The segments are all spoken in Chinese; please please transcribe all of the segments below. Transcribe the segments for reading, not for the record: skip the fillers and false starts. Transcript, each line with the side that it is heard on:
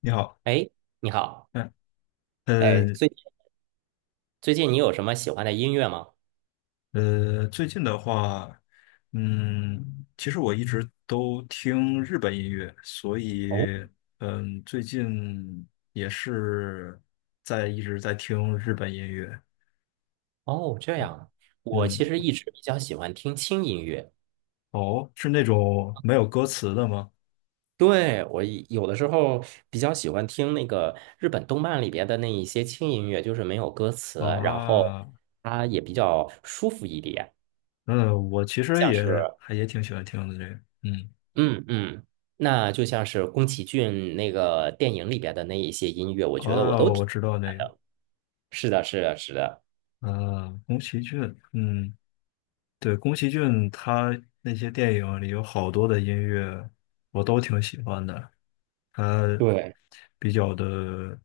left: 你好。
right: 哎，你好。
left: 嗯，
right: 哎，
left: 呃
right: 最近你有什么喜欢的音乐吗？
left: 最近的话，其实我一直都听日本音乐，所
right: 哦，
left: 以，最近也是在一直在听日本音乐。
right: 哦，这样，我其
left: 嗯。
right: 实一直比较喜欢听轻音乐。
left: 哦，是那种没有歌词的吗？
right: 对，我有的时候比较喜欢听那个日本动漫里边的那一些轻音乐，就是没有歌词，然后
left: 啊，
right: 它也比较舒服一点，
left: 嗯，我其实
right: 像
left: 也
right: 是，
left: 还也挺喜欢听的这个。嗯，
right: 嗯嗯，那就像是宫崎骏那个电影里边的那一些音乐，我觉得我都
left: 哦，
right: 挺
left: 我
right: 喜
left: 知道
right: 欢
left: 那个。
right: 的。是的，是的，是的，
left: 啊，宫崎骏，嗯。对，宫崎骏他那些电影里有好多的音乐，我都挺喜欢的。他
right: 对。
left: 比较的，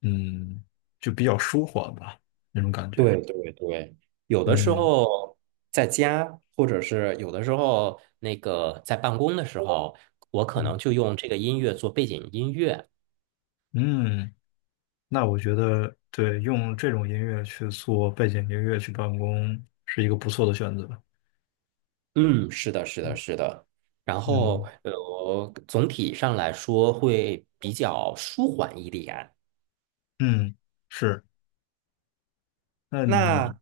left: 嗯，就比较舒缓吧，那种感觉。
right: 对对对，有的时
left: 嗯
right: 候在家，或者是有的时候那个在办公的时候，我可能
left: 嗯
right: 就用这个音乐做背景音乐。
left: 嗯，那我觉得对，用这种音乐去做背景音乐去办公是一个不错的选择。
right: 嗯，是的，是的，
left: 嗯
right: 是的。然后，
left: 嗯，
right: 总体上来说会比较舒缓一点。
left: 嗯是。那你
right: 那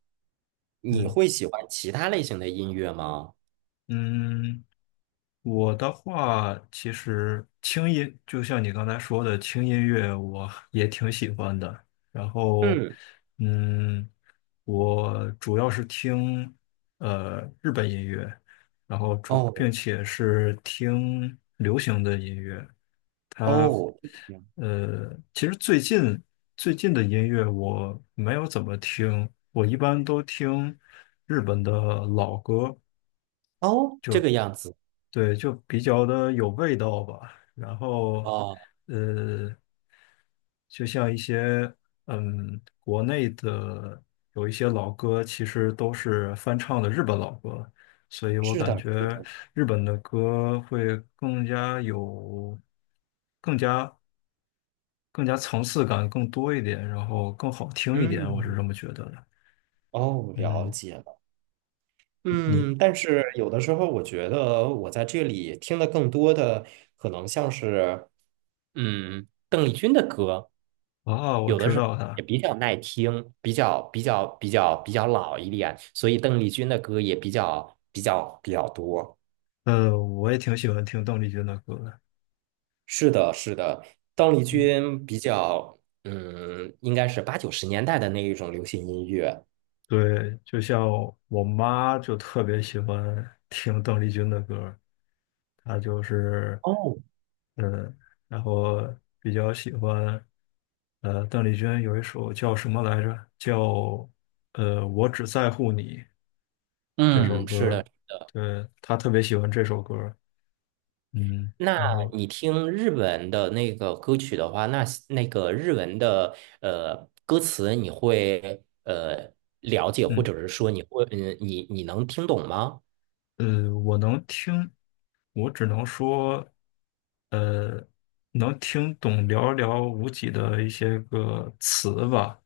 right: 你
left: 嗯
right: 会喜欢其他类型的音乐吗？
left: 嗯。我的话，其实轻音，就像你刚才说的，轻音乐我 也挺喜欢的。然后，
right: 嗯，
left: 嗯，我主要是听日本音乐，然后主
right: 哦
left: 并且是听流行的音乐。它
right: 哦，这个样
left: 其实最近的音乐我没有怎么听，我一般都听日本的老歌。
right: 哦，这个样子
left: 对，就比较的有味道吧。然后，
right: 哦，
left: 呃，就像一些国内的有一些老歌，其实都是翻唱的日本老歌，所以我
right: 是
left: 感
right: 的，是
left: 觉
right: 的，
left: 日本的歌会更加有、更加层次感更多一点，然后更好听一点，我是
right: 嗯，
left: 这么觉得的。
right: 哦，了
left: 嗯。
right: 解了。
left: 你
right: 嗯，但是有的时候我觉得我在这里听的更多的可能像是，嗯，更
left: 啊，我
right: 有的
left: 知
right: 是
left: 道
right: 也
left: 他。
right: 比较耐听，比较老一点，所以邓丽君的歌也比较多。
left: 我也挺喜欢听邓丽君的歌的。
right: 是的，是的，邓丽
left: 嗯，
right: 君比较，嗯，应该是八九十年代的那一种流行音乐。
left: 对，就像我妈就特别喜欢听邓丽君的歌儿，她就是，
right: 哦，
left: 嗯，然后比较喜欢。邓丽君有一首叫什么来着？叫我只在乎你，这首
right: 嗯，
left: 歌
right: 是的。
left: 儿。对，她特别喜欢这首歌儿。嗯，
right: 那
left: 然后
right: 你听日文的那个歌曲的话，那个日文的歌词，你会了解，或
left: 嗯
right: 者是说你会嗯，你能听懂吗？
left: 我能听，我只能说。呃，能听懂寥寥无几的一些个词吧。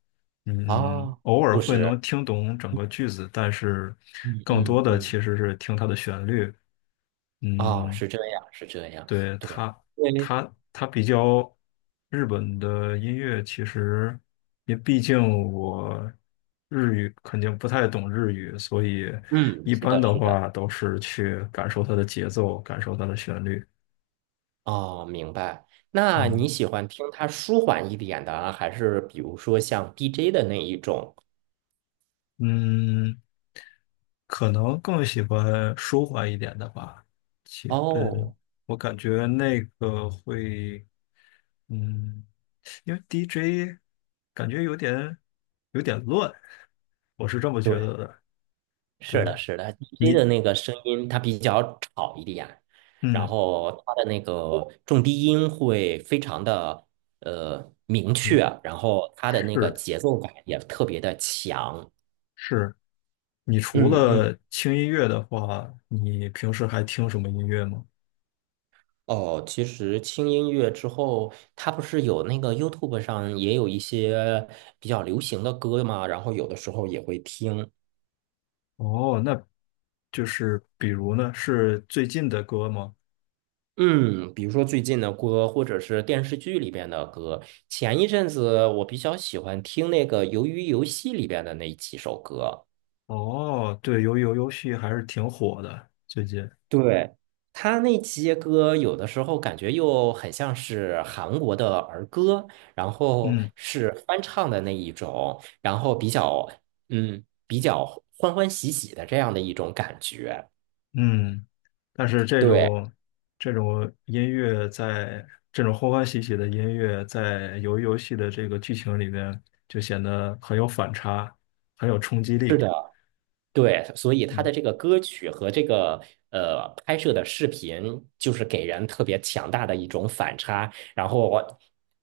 left: 嗯，
right: 啊，
left: 偶尔
right: 就
left: 会
right: 是
left: 能听懂整个句子，但是
right: 嗯
left: 更多
right: 嗯
left: 的
right: 嗯，
left: 其实是听它的旋律。
right: 哦，
left: 嗯，
right: 是这样，是这样，
left: 对，
right: 对，
left: 它
right: 对，
left: 它它比较日本的音乐，其实因为毕竟我日语，肯定不太懂日语，所以
right: 嗯，
left: 一
right: 是
left: 般
right: 的，
left: 的
right: 是的，
left: 话都是去感受它的节奏，感受它的旋律。
right: 哦，明白。那
left: 嗯。
right: 你喜欢听它舒缓一点的啊还是比如说像 DJ 的那一种？
left: 嗯，可能更喜欢舒缓一点的吧。其嗯，
right: 哦。
left: 我感觉那个会，嗯，因为 DJ 感觉有点乱，我是这么觉
right: 对。
left: 得的。
right: 是
left: 对
right: 的，是的，DJ
left: 你，
right: 的那个声音它比较吵一点，然
left: 嗯
right: 后它的那个重低音会非常的明确，
left: 嗯，
right: 然后它的那个
left: 是
right: 节奏感也特别的强。
left: 是。你除
right: 嗯嗯。
left: 了轻音乐的话，你平时还听什么音乐吗？
right: 哦，其实轻音乐之后，它不是有那个 YouTube 上也有一些比较流行的歌嘛，然后有的时候也会听。
left: 哦，那就是比如呢，是最近的歌吗？
right: 嗯，比如说最近的歌，或者是电视剧里边的歌。前一阵子我比较喜欢听那个《鱿鱼游戏》里边的那几首歌。
left: 哦，对，鱿鱼游游戏还是挺火的，最近。
right: 对，他那些歌有的时候感觉又很像是韩国的儿歌，然后
left: 嗯
right: 是翻唱的那一种，然后比较比较欢欢喜喜的这样的一种感觉。
left: 嗯，但是
right: 对。
left: 这种音乐在这种欢欢喜喜的音乐在游鱼游戏的这个剧情里面就显得很有反差，很有冲击力。
right: 对，所以他
left: 嗯
right: 的这个歌曲和这个拍摄的视频，就是给人特别强大的一种反差，然后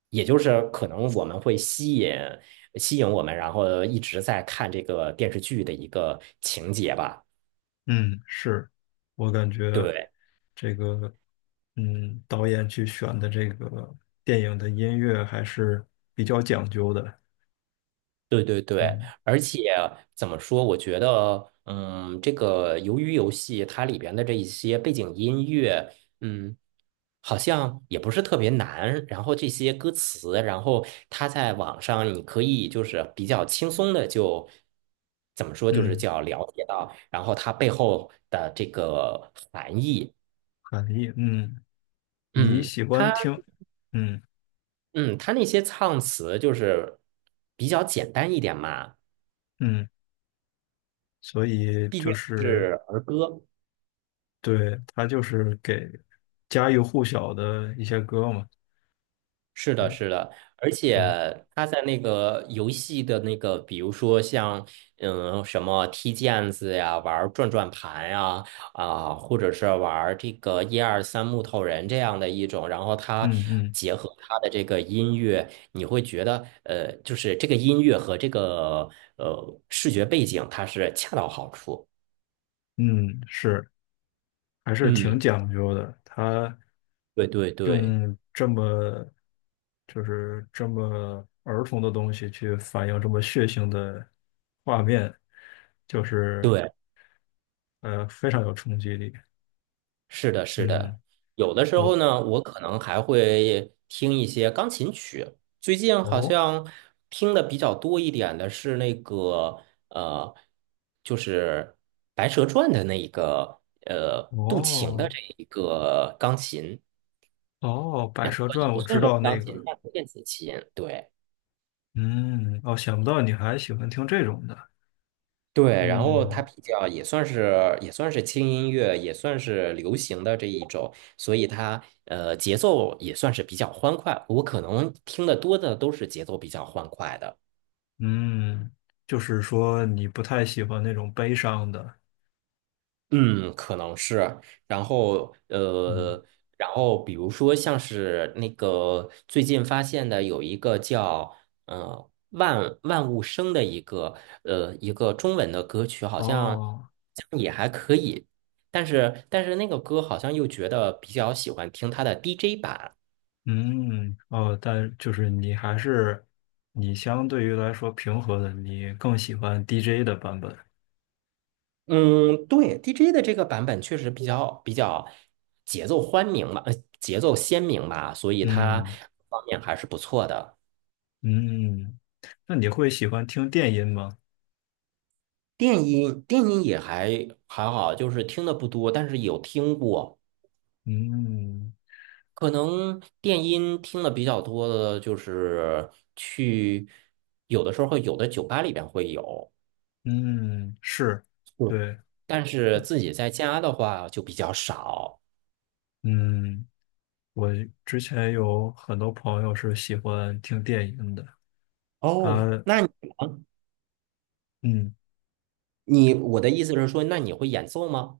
right: 也就是可能我们会吸引我们，然后一直在看这个电视剧的一个情节吧。
left: 嗯，是，我感觉
right: 对，
left: 这个导演去选的这个电影的音乐还是比较讲究的。
right: 对对对，
left: 嗯
right: 而且怎么说？我觉得，嗯，这个鱿鱼游戏它里边的这一些背景音乐，嗯，好像也不是特别难。然后这些歌词，然后它在网上你可以就是比较轻松的就怎么说，就是
left: 嗯，
right: 叫了解到，然后它背后的这个含义。
left: 含义嗯。你
right: 嗯，
left: 喜
right: 它
left: 欢听，嗯
right: 嗯，它那些唱词就是比较简单一点嘛，
left: 嗯，所以
right: 毕
left: 就
right: 竟
left: 是，
right: 是儿歌。
left: 对，他就是给家喻户晓的一些歌嘛。
right: 是的，
left: 对。
right: 是的，而且
left: 嗯
right: 他在那个游戏的那个，比如说像什么踢毽子呀，玩转转盘呀，啊，或者是玩这个一二三木头人这样的一种，然后他
left: 嗯嗯
right: 结合他的这个音乐，你会觉得就是这个音乐和这个视觉背景，它是恰到好处。
left: 嗯，是，还是挺
right: 嗯，
left: 讲究的。他
right: 对对对
left: 用这么，就是这么儿童的东西去反映这么血腥的画面，就是
right: 对。
left: 非常有冲击力。
right: 是的，是
left: 嗯。
right: 的，有的时候
left: 我，
right: 呢，我可能还会听一些钢琴曲。最近好
left: 哦
right: 像听的比较多一点的是那个呃，就是《白蛇传》的那一个渡情的
left: 哦。
right: 这一个钢琴，
left: 哦，《白
right: 然后
left: 蛇传》
right: 也不
left: 我知
right: 算是
left: 道
right: 钢
left: 那个。
right: 琴，但是电子琴，对。
left: 嗯，哦，想不到你还喜欢听这种的。
right: 对，然后它
left: 嗯
right: 比较也算是也算是轻音乐，也算是流行的这一种，所以它节奏也算是比较欢快。我可能听得多的都是节奏比较欢快的。
left: 嗯，就是说你不太喜欢那种悲伤的。
right: 嗯，可能是。然后，
left: 嗯，
right: 然后比如说像是那个最近发现的有一个叫万万物生的一个一个中文的歌曲，好像
left: 哦。
right: 也还可以，但是那个歌好像又觉得比较喜欢听它的 DJ 版。
left: 嗯哦，但就是你还是你相对于来说平和的，你更喜欢 DJ 的版本。
right: 嗯，对，DJ 的这个版本确实比较节奏欢明吧，呃，节奏鲜明吧，所以它
left: 嗯
right: 方面还是不错的。
left: 嗯，那你会喜欢听电音吗？
right: 电音也还好，就是听的不多，但是有听过。
left: 嗯
right: 可能电音听的比较多的，就是去有的时候有的酒吧里边会有，
left: 嗯，是，
right: 嗯，
left: 对，
right: 但是自己在家的话就比较少。
left: 嗯。我之前有很多朋友是喜欢听电音的。他
right: 哦，那你呢
left: 嗯。
right: 我的意思是说，那你会演奏吗？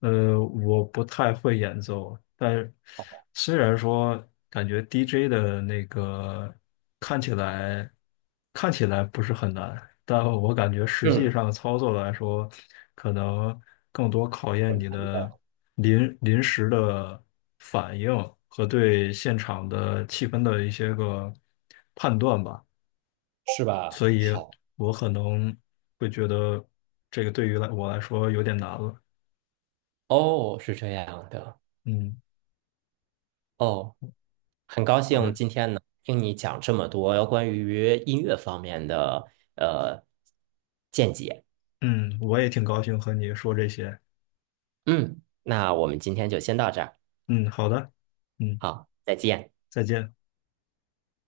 left: 我不太会演奏，但虽然说感觉 DJ 的那个看起来看起来不是很难，但我感觉实际
right: 嗯，
left: 上操作来说，可能更多考验你的临时的反应和对现场的气氛的一些个判断吧。
right: 是吧？
left: 所以
right: 好，
left: 我可能会觉得这个对于我来说有点难了。
right: 哦，是这样的。
left: 嗯，
right: 哦。很高
left: 好
right: 兴
left: 的。
right: 今天能听你讲这么多关于音乐方面的呃见解。
left: 嗯，我也挺高兴和你说这些。
right: 嗯，那我们今天就先到这儿，
left: 嗯，好的。嗯，
right: 好，再见。
left: 再见。